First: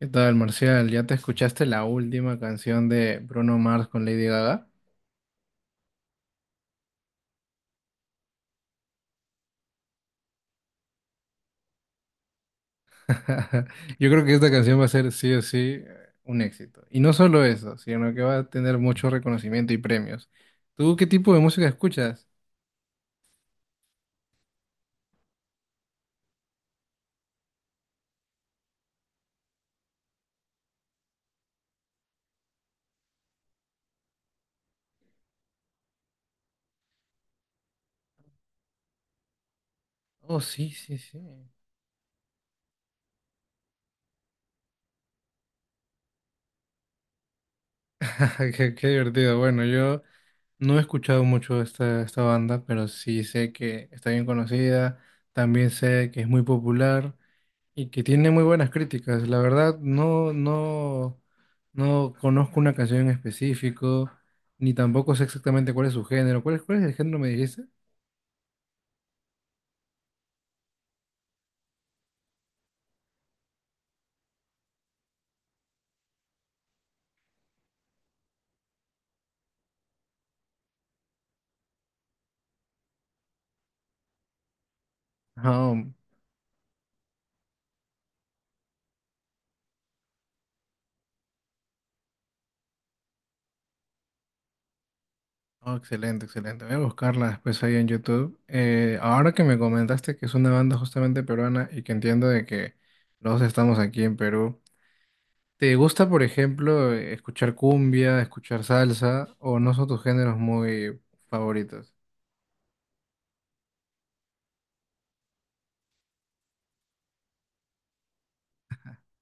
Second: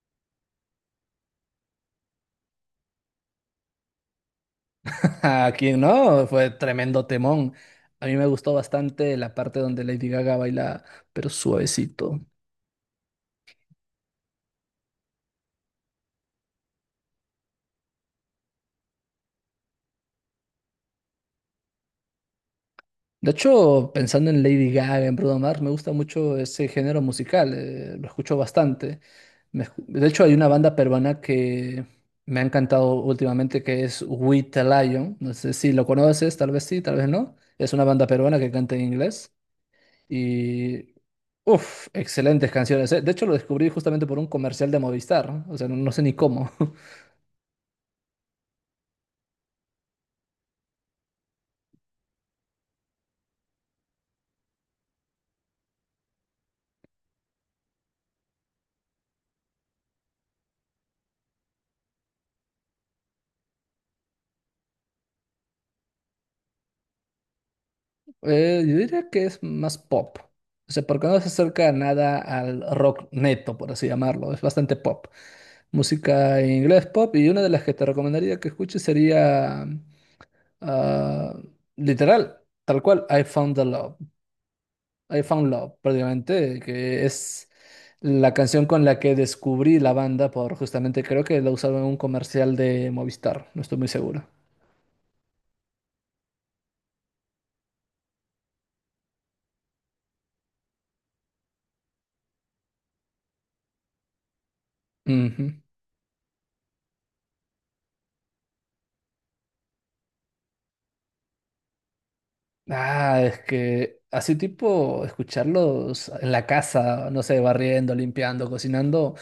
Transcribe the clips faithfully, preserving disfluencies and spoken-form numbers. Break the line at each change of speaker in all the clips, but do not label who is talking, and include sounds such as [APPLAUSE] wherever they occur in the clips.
¿Qué tal, Marcial? ¿Ya te escuchaste la última canción de Bruno Mars con Lady Gaga?
¿A quién no? Fue tremendo temón. A mí me gustó bastante la parte donde Lady Gaga baila, pero suavecito.
[LAUGHS] Yo creo que esta canción va a ser sí o sí eh, un éxito. Y no solo eso, sino que va a tener mucho reconocimiento y premios. ¿Tú qué tipo de música escuchas?
De hecho, pensando en Lady Gaga, en Bruno Mars, me gusta mucho ese género musical, eh, lo escucho bastante. Me escu- de hecho, hay una banda peruana que me ha encantado últimamente que es We The Lion. No sé si lo conoces, tal vez sí, tal vez no. Es una banda peruana que canta en inglés.
Oh, sí,
Y
sí, sí.
uff, excelentes canciones. eh. De hecho, lo descubrí justamente por un comercial de Movistar, ¿no? O sea, no, no sé ni cómo. [LAUGHS]
[LAUGHS] Qué, qué divertido. Bueno, yo no he escuchado mucho esta, esta banda, pero sí sé que está bien conocida. También sé que es muy popular. Y que tiene muy buenas críticas. La verdad, no, no, no conozco una canción en específico, ni tampoco sé exactamente cuál es su género. ¿Cuál es, cuál es el género, me dijiste?
Eh, yo diría que es más pop. O sea, porque no se acerca nada al rock neto, por así llamarlo. Es bastante pop. Música en inglés pop. Y una de las que te recomendaría que escuches sería, ah, literal, tal cual, I Found the Love. I Found
Ah,
Love, prácticamente, que es la canción con la que descubrí la banda, por justamente creo que la usaron en un comercial de Movistar, no estoy muy seguro.
oh, excelente, excelente. Voy a buscarla después ahí en YouTube. Eh, ahora que me comentaste que es una banda justamente peruana y que entiendo de que los dos estamos aquí en Perú,
Ujú.
¿te gusta, por ejemplo, escuchar cumbia, escuchar salsa, o no son tus géneros muy favoritos?
Ah, es que así tipo escucharlos en la casa, no sé, barriendo, limpiando, cocinando.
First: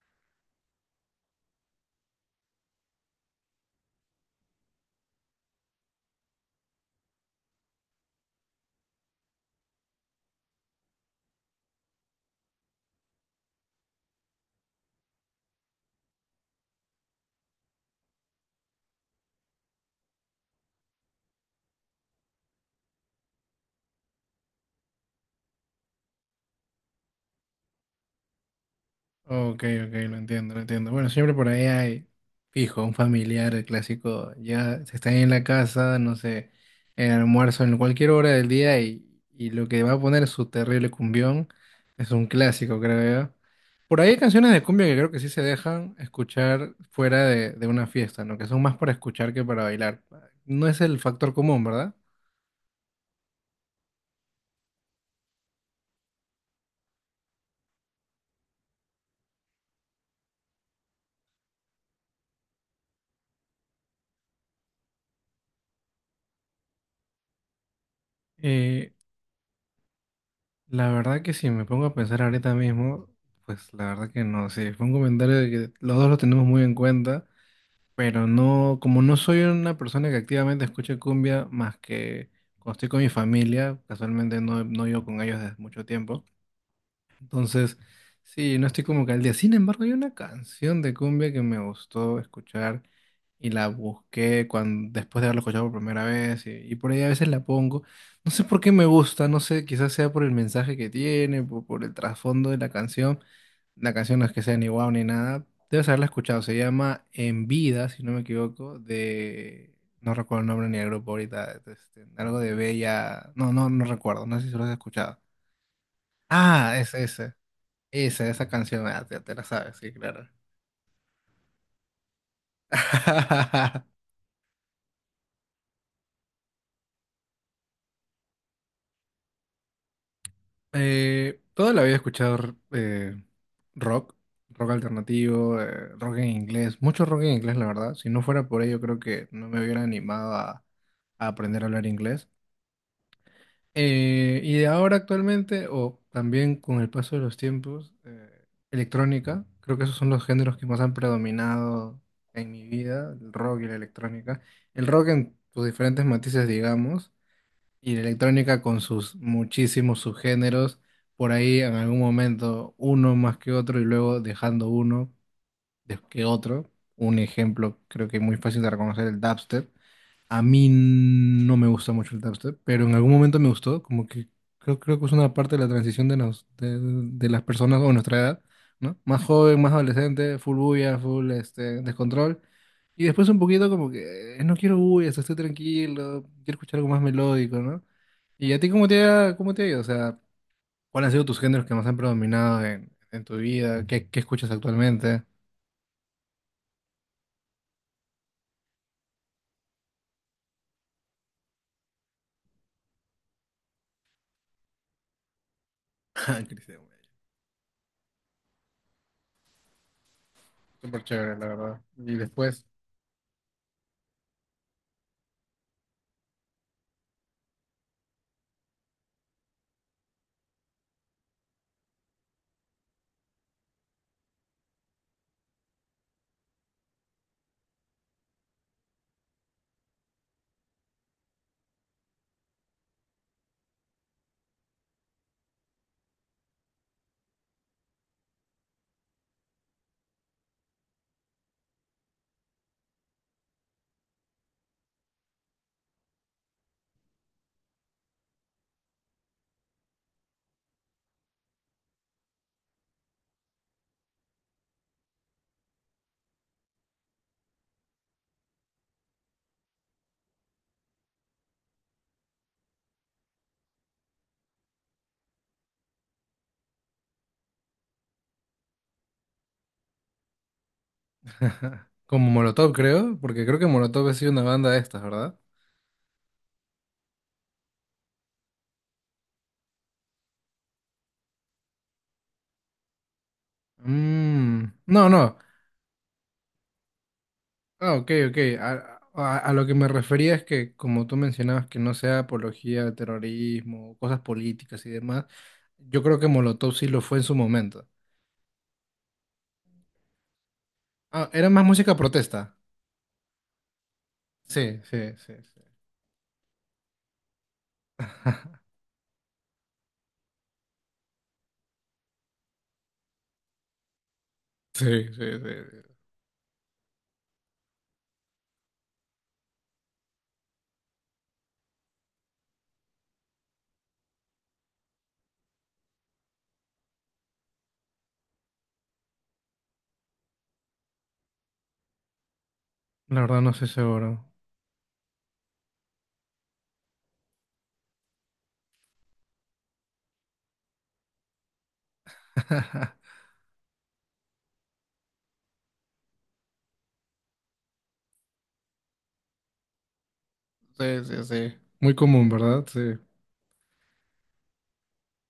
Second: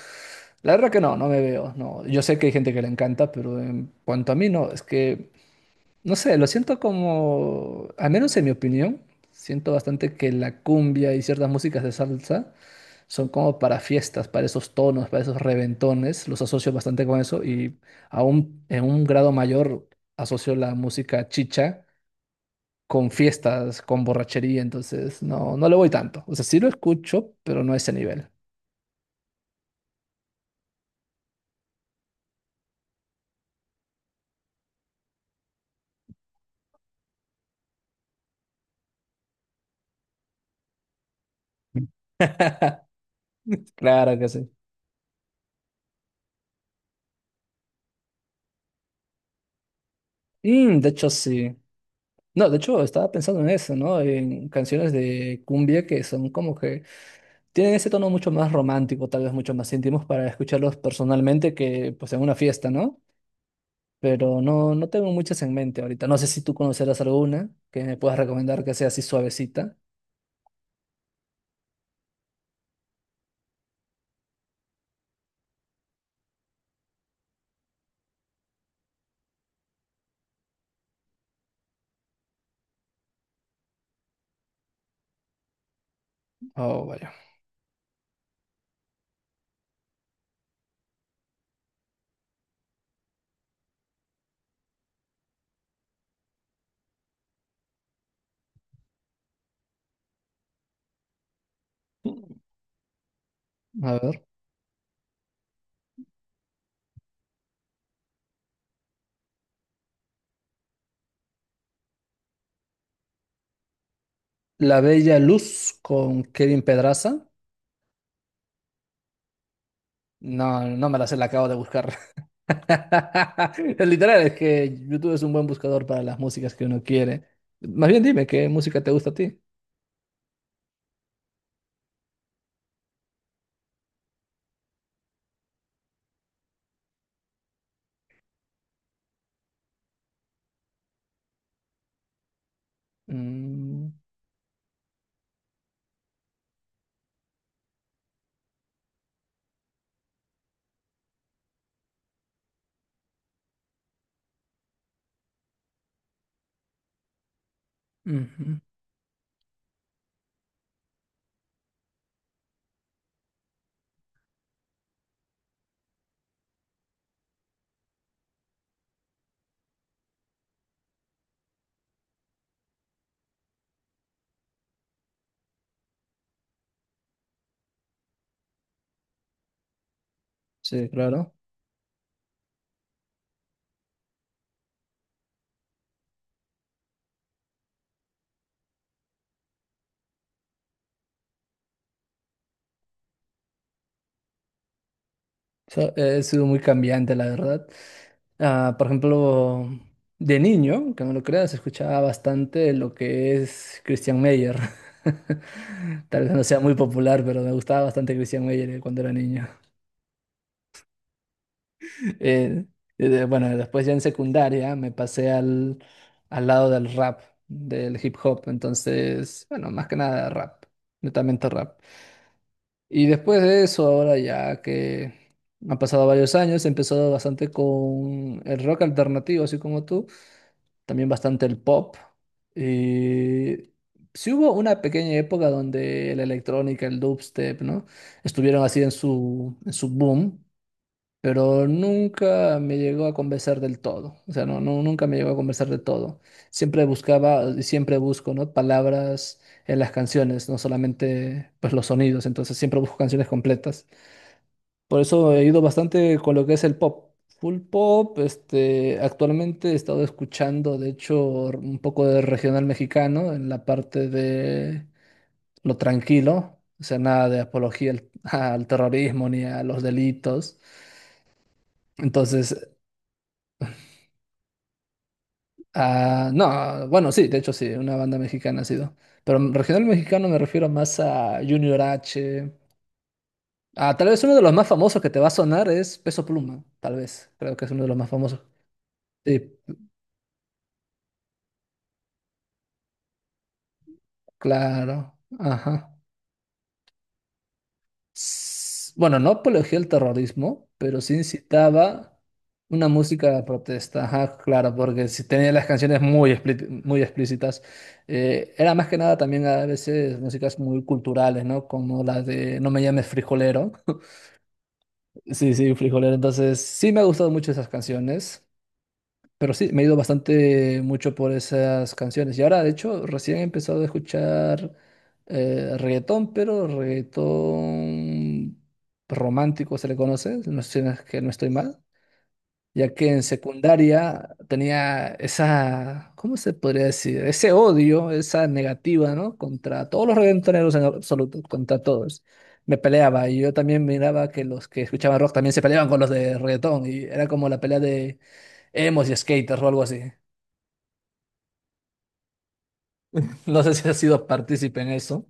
La verdad que no, no me veo, no. Yo sé que hay gente que le encanta, pero en cuanto a mí no, es que no sé, lo siento como, al menos en mi opinión, siento bastante que la cumbia y ciertas músicas de salsa son como para fiestas, para esos tonos, para esos reventones. Los asocio bastante con eso y aún en un grado mayor asocio la música chicha con fiestas, con borrachería. Entonces, no, no le voy tanto. O sea, sí lo escucho, pero no a ese nivel.
Ok, ok, lo entiendo, lo entiendo. Bueno, siempre por ahí hay, fijo, un familiar, el clásico, ya se está en la casa, no sé, en el almuerzo, en cualquier hora del día y, y lo que va a poner su terrible cumbión es un clásico,
[LAUGHS]
creo yo. Por ahí hay
Claro que sí.
canciones de cumbia que creo que sí se dejan escuchar fuera de, de una fiesta, ¿no? Que son más para escuchar que para bailar. No
Mm,
es
de
el
hecho,
factor
sí.
común, ¿verdad?
No, de hecho, estaba pensando en eso, ¿no? En canciones de cumbia que son como que tienen ese tono mucho más romántico, tal vez mucho más íntimos para escucharlos personalmente que pues en una fiesta, ¿no? Pero no, no tengo muchas en mente ahorita. No sé si tú conocerás alguna que me puedas recomendar que sea así suavecita.
La verdad que si me pongo a pensar ahorita mismo, pues la verdad que no, sí, fue un comentario de que los dos lo tenemos muy en cuenta, pero no, como no soy una persona que activamente escuche cumbia más que cuando estoy con mi familia, casualmente no, no vivo con ellos desde mucho tiempo,
Oh, vaya.
entonces, sí, no estoy como que al día. Sin embargo, hay una canción de cumbia que me gustó escuchar y la busqué cuando, después de haberla escuchado por primera vez y, y por ahí a veces la pongo. No sé por qué me gusta, no sé, quizás sea por el mensaje que tiene, por, por el trasfondo de la canción. La
A
canción
ver.
no es que sea ni guau ni nada. Debes haberla escuchado. Se llama En Vida, si no me equivoco, de... No recuerdo el nombre ni el grupo ahorita. Este, algo de Bella... No, no, no recuerdo. No sé si lo has
La Bella
escuchado.
Luz con Kevin
Ah, es
Pedraza.
ese. Esa, esa canción, ah, te, te la sabes, sí, claro.
No, no me la sé, la acabo de buscar. [LAUGHS]
[LAUGHS]
Es literal, es que YouTube es un buen buscador para las músicas que uno quiere. Más bien dime, ¿qué música te gusta a ti?
Eh, toda la vida he escuchado eh, rock, rock alternativo, eh, rock en inglés, mucho rock en inglés, la verdad. Si no fuera por ello, creo que no me hubiera animado a, a aprender a hablar inglés.
Mm,
Eh, y de ahora actualmente, o también con el paso de los tiempos, eh, electrónica, creo que esos son los géneros que más han predominado en mi vida, el rock y la electrónica. El rock en sus diferentes matices, digamos. Y la
ujú.
electrónica con sus muchísimos subgéneros, por ahí en algún momento uno más que otro y luego dejando uno de- que otro. Un ejemplo creo que muy fácil de reconocer, el dubstep. A mí no me gusta mucho el dubstep, pero en algún momento me gustó, como que creo, creo que es una parte de la transición de, nos- de, de las personas o nuestra edad, ¿no? Más joven, más adolescente, full
Sí,
bulla, full
claro.
este, descontrol. Y después un poquito como que eh, no quiero bullas, estoy tranquilo, quiero escuchar algo más melódico, ¿no? ¿Y a ti cómo te ha, cómo te ha ido? O sea, ¿cuáles han sido tus géneros que más han predominado en, en tu vida? ¿Qué, qué escuchas actualmente? [LAUGHS]
So- eh, ha sido muy cambiante, la verdad. Ah, por ejemplo, de niño, que no lo creas, escuchaba bastante lo que es Christian Meyer. [LAUGHS] Tal vez
Ah,
no sea muy
Cristian, güey.
popular, pero me gustaba bastante Christian Meyer eh, cuando era niño.
Súper chévere, la verdad. Y
[LAUGHS]
después,
Eh, eh, de- bueno, después ya en secundaria me pasé al, al lado del rap, del hip hop. Entonces, bueno, más que nada rap, netamente rap. Y después de eso, ahora ya que han pasado varios años, he empezado bastante con el rock alternativo, así como tú, también bastante el pop. Y sí hubo una pequeña época donde la electrónica, el dubstep, ¿no? Estuvieron así en su, en su boom, pero nunca me llegó a convencer del todo, o sea, no, no, nunca me llegó a convencer del todo. Siempre buscaba, y siempre busco, ¿no? Palabras en las canciones, no solamente, pues, los sonidos, entonces siempre busco canciones completas. Por eso he ido bastante con lo que es el pop. Full pop, este, actualmente he estado escuchando, de hecho, r- un poco de regional mexicano en la parte de lo tranquilo, o sea, nada de apología al [LAUGHS] al terrorismo ni a los delitos.
[LAUGHS] como
Entonces,
Molotov, creo, porque creo que Molotov ha sido una banda de estas, ¿verdad?
ah, no, bueno, sí, de hecho sí, una banda mexicana ha sido. Pero regional mexicano me refiero más a Junior H. Ah, tal vez uno de los más
Mm,
famosos
no,
que te va a
no.
sonar es Peso Pluma, tal vez. Creo que es uno de
Ah,
los más
ok, ok.
famosos.
A, a- a
Sí,
lo que me refería es que, como tú mencionabas, que no sea apología al terrorismo, cosas políticas y
claro.
demás,
Ajá.
yo creo que Molotov sí lo fue en su momento.
S- bueno, no apología al terrorismo, pero sí
Ah, era más música
incitaba
protesta.
una música de protesta. Ajá, claro,
Sí,
porque
sí,
si
sí.
tenía
Sí.
las canciones muy, explí- muy explícitas. Eh, era más que nada también a veces músicas muy culturales, ¿no? Como la de No me llames frijolero. [LAUGHS]
Sí, sí,
Sí, sí,
sí.
frijolero. Entonces, sí me ha gustado mucho esas canciones. Pero sí, me he ido bastante mucho por esas canciones. Y ahora, de hecho, recién he empezado a escuchar eh, reggaetón, pero reggaetón romántico se le conoce, no sé si no es que no estoy mal, ya que
La
en
verdad no estoy seguro.
secundaria tenía esa, ¿cómo se podría decir? Ese odio, esa negativa, ¿no? Contra todos los reggaetoneros en absoluto, contra todos. Me
[LAUGHS]
peleaba y yo también miraba que los que escuchaban rock también se peleaban con los de reggaetón y era como la pelea de emos y skaters o algo así.
Sí, sí, sí. Muy común, ¿verdad? Sí.
No sé si has sido partícipe en eso.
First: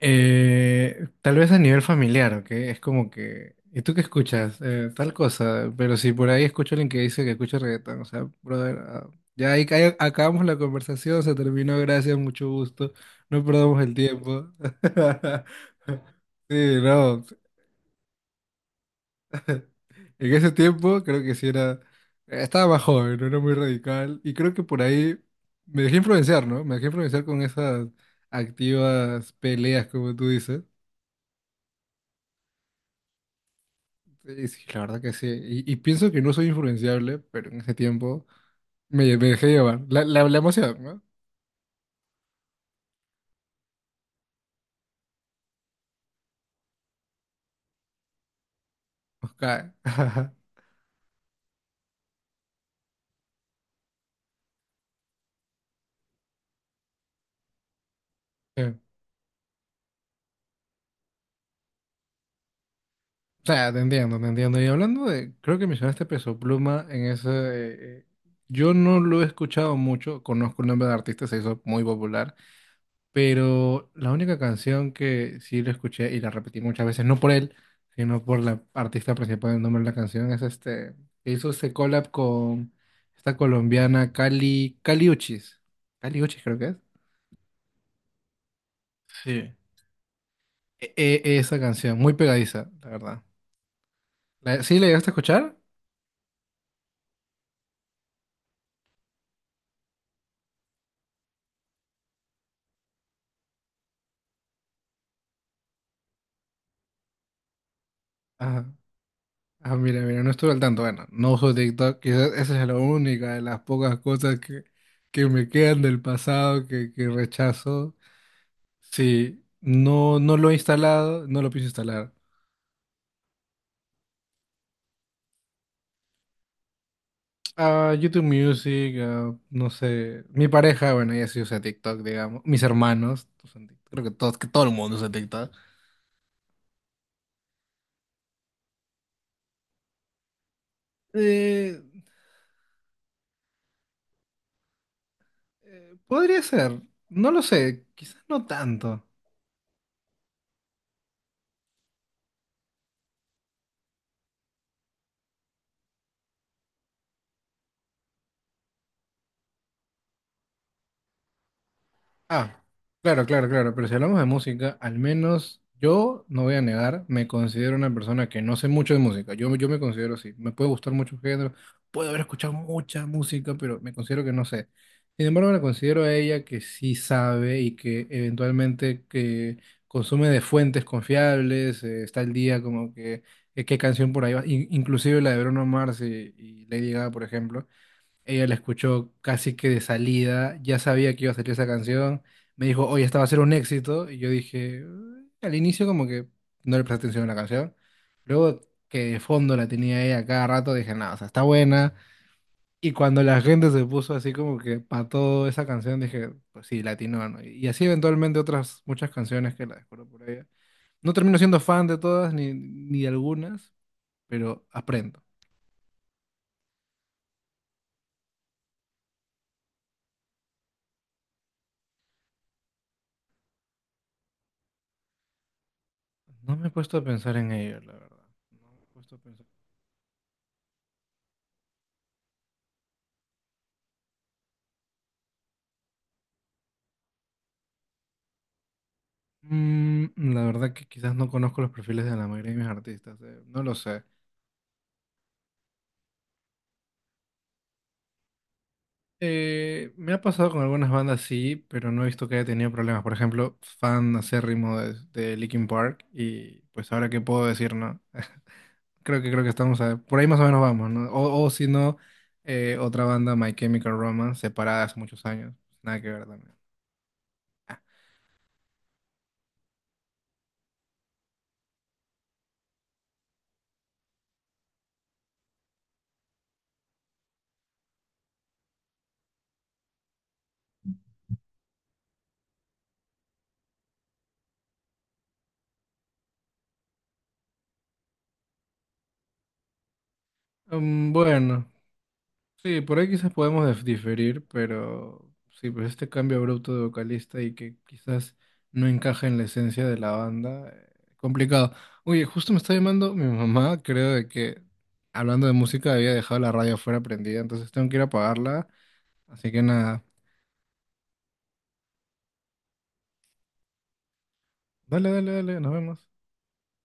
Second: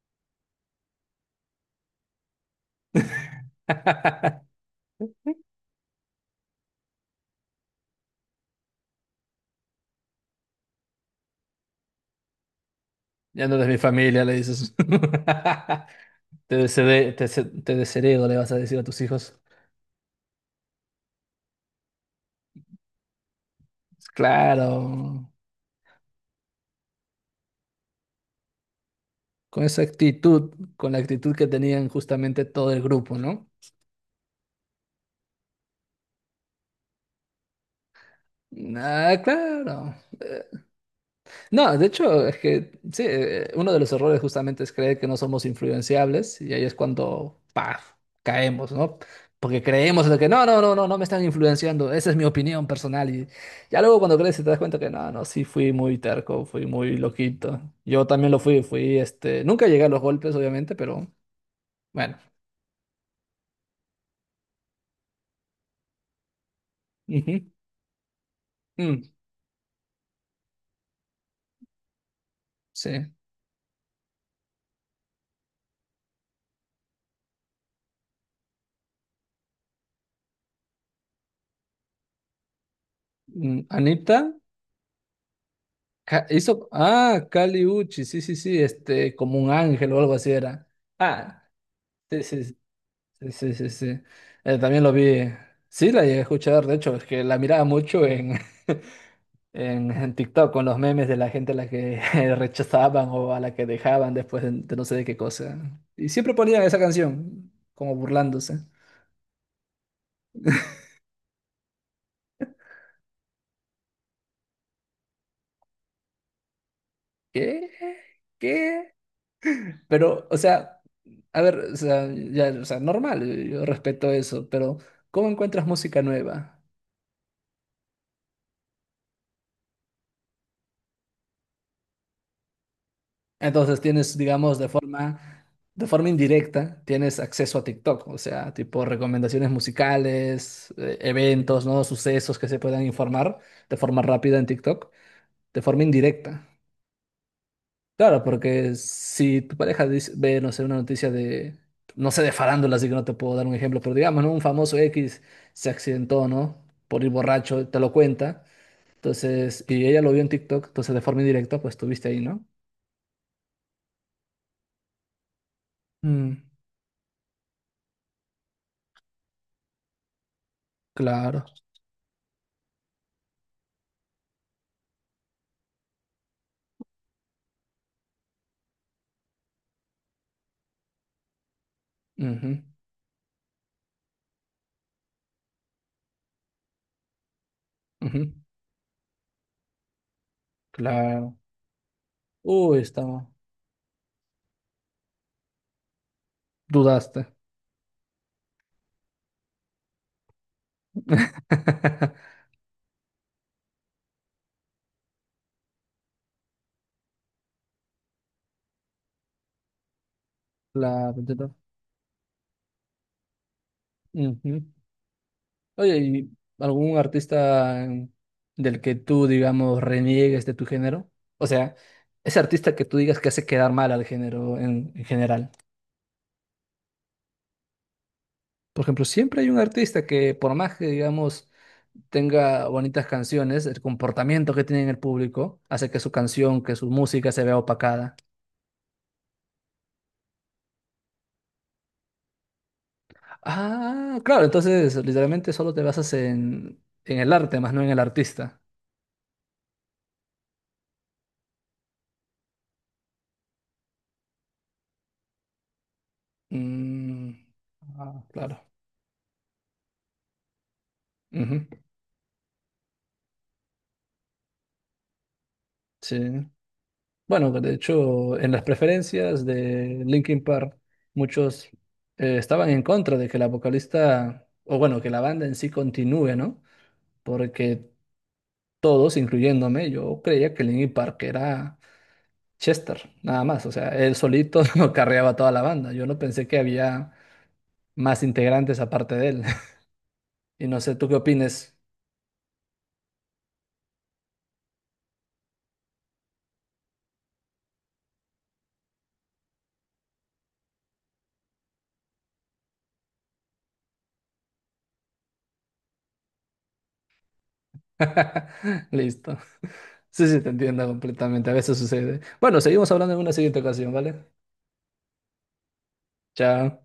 Eh, tal vez a nivel familiar, ¿ok? Es como que... ¿Y tú qué escuchas? Eh, tal cosa. Pero si por ahí escucho a alguien que dice que escucha reggaetón, o sea, brother, ah, ya ahí ca- acabamos la conversación, se terminó, gracias, mucho gusto. No
Ya no eres mi
perdamos el
familia, le
tiempo.
dices.
[LAUGHS]
[LAUGHS] Te
Sí,
desheredo,
no.
te, se- te desheredo, le vas a decir a tus hijos.
En ese tiempo creo que sí era, estaba más joven, no era muy radical y creo que
Claro,
por ahí me dejé influenciar, ¿no? Me dejé influenciar con esas activas
con esa
peleas, como tú
actitud,
dices.
con la actitud que tenían justamente todo el grupo, ¿no?
Y sí, la verdad que sí. Y, y pienso que no soy influenciable, pero en ese tiempo me,
Ah,
lle- me dejé llevar.
claro.
La, la, la emoción, ¿no?
No, de hecho, es que sí, eh, uno de los errores justamente es creer que no somos influenciables y ahí es cuando, ¡paf!, caemos, ¿no?
Nos
Porque
cae.
creemos de que no,
[LAUGHS]
no, no, no, no me están influenciando, esa es mi opinión personal y ya luego cuando creces te das cuenta que no, no, sí fui muy terco, fui muy loquito. Yo también lo fui,
Sí. O
fui, este, nunca llegué a los golpes, obviamente, pero bueno.
sea, te entiendo, te entiendo. Y hablando de, creo que mencionaste Peso Pluma en ese...
Ujú.
eh, eh, yo no
Mm,
lo he escuchado mucho, conozco el nombre de artista, se hizo muy popular.
sí.
Pero la única canción que sí lo escuché y la repetí muchas veces, no por él, sino por la artista principal del nombre de la canción, es este, que hizo este collab con esta
Mm,
colombiana
Anita
Cali, Cali Uchis. Cali
ca-
Uchis creo que
hizo,
es.
ah, Kali Uchi, sí, sí, sí, este, como un
Sí.
ángel o algo así era.
E- e-
Ah.
esa canción, muy
Sí, sí, sí.
pegadiza, la verdad.
Sí, sí, sí, sí. Eh,
¿La- ¿Sí
también
la
lo
llegaste a
vi.
escuchar?
Sí, la llegué a escuchar, de hecho, es que la miraba mucho en, [LAUGHS] en, en TikTok con los memes de la gente a la que [LAUGHS] rechazaban o a la que dejaban después de, de no sé de qué cosa. Y siempre ponían esa canción, como burlándose.
Ajá. Ah, mira, mira, no estuve al tanto. Bueno, no uso TikTok, quizás esa es la única de las pocas cosas que, que me quedan del pasado que, que
¿Qué?
rechazo.
¿Qué?
Sí, no,
Pero,
no
o
lo he
sea,
instalado, no
a
lo
ver,
pienso
o sea,
instalar.
ya, o sea, normal, yo respeto eso, pero ¿cómo encuentras música nueva?
Ah, YouTube Music, ah, no sé. Mi pareja, bueno, ella sí usa TikTok, digamos. Mis hermanos usan
Entonces
TikTok. Creo que
tienes,
todos, que
digamos,
todo
de
el mundo usa
forma,
TikTok.
de forma indirecta, tienes acceso a TikTok, o sea, tipo recomendaciones musicales, eh, eventos,
Eh,
¿no? Sucesos que se puedan informar de forma rápida en TikTok, de forma
eh, Podría
indirecta.
ser, no lo sé,
Claro,
quizás no
porque
tanto.
si tu pareja dice- ve, no sé, una noticia de, no sé, de farándula, así que no te puedo dar un ejemplo, pero digamos, ¿no? Un famoso X se accidentó, ¿no? Por ir borracho, te lo cuenta. Entonces, y ella lo vio en TikTok, entonces de forma indirecta, pues estuviste ahí, ¿no?
Ah, claro, claro, claro, pero si hablamos de música, al menos yo
Mm,
no voy a negar, me considero una persona que no sé mucho de música, yo, yo me considero así, me puede gustar mucho
claro.
género, puedo haber escuchado mucha música, pero me considero que no sé. Sin embargo, la considero a ella que sí sabe y que eventualmente que consume de fuentes confiables, eh, está al
Ujú.
día como que eh, qué canción por ahí va, in- inclusive la de Bruno Mars y, y Lady Gaga, por ejemplo.
Ujú,
Ella la escuchó casi que de salida, ya sabía que iba a
claro.
salir esa canción. Me
Uy,
dijo, oye, esta va a
estaba.
ser un éxito. Y yo dije, "Mm", al inicio como que no le presté atención
Dudaste.
a la canción. Luego que de fondo la tenía ella cada rato, dije, nada o sea, está buena.
[LAUGHS]
Y cuando la gente se puso así como que para toda esa canción, dije, pues sí, latino, ¿no? Y así eventualmente otras muchas canciones que la descubro por ella.
La
No termino
verdad.
siendo fan de todas ni, ni de algunas,
Ujú.
pero aprendo.
Oye, ¿y algún artista em, del que tú, digamos, reniegues de tu género? O sea, ese artista que tú digas que hace quedar mal al género en, en general.
No me he puesto a pensar en ello, la verdad. No me
Por
he
ejemplo,
puesto a
siempre
pensar.
hay un artista que, por más que, digamos, tenga bonitas canciones, el comportamiento que tiene en el público hace que su canción, que su música se vea opacada.
Mm, la verdad que quizás no conozco los perfiles de la mayoría de mis artistas, eh, no lo sé.
Ah, claro, entonces literalmente solo te basas en, en el arte, más no en el artista.
Eh, me ha pasado con algunas bandas, sí, pero no he visto que haya tenido problemas. Por ejemplo, fan acérrimo de, de Linkin Park y pues ahora qué
Mm,
puedo decir, ¿no?
ah,
[LAUGHS]
claro.
Creo que creo que estamos a- por ahí más o menos vamos, ¿no? O, o
Ujú,
si no, eh, otra banda, My Chemical Romance, separada hace muchos años. Nada que ver
sí.
también.
Bueno, de hecho, en las preferencias de Linkin Park, muchos eh, estaban en contra de que la vocalista, o bueno, que la banda en sí continúe, ¿no? Porque todos, incluyéndome, yo creía que Linkin Park era Chester, nada más. O sea, él solito [LAUGHS] carreaba toda la banda. Yo no pensé que había más integrantes aparte de él. Y no sé, ¿tú
Mm,
qué
bueno.
opines?
Sí, por ahí quizás podemos dif- diferir, pero sí, pues este cambio abrupto de vocalista y que quizás no encaja en la esencia de la banda, eh, complicado. Oye, justo me está llamando mi mamá, creo de que hablando de música había dejado la radio afuera prendida, entonces tengo que ir a apagarla,
[LAUGHS] Listo.
así que nada,
Sí, sí, te entiendo completamente. A veces sucede. Bueno, seguimos hablando en una siguiente ocasión, ¿vale?
dale, dale, dale, nos vemos.
Chao.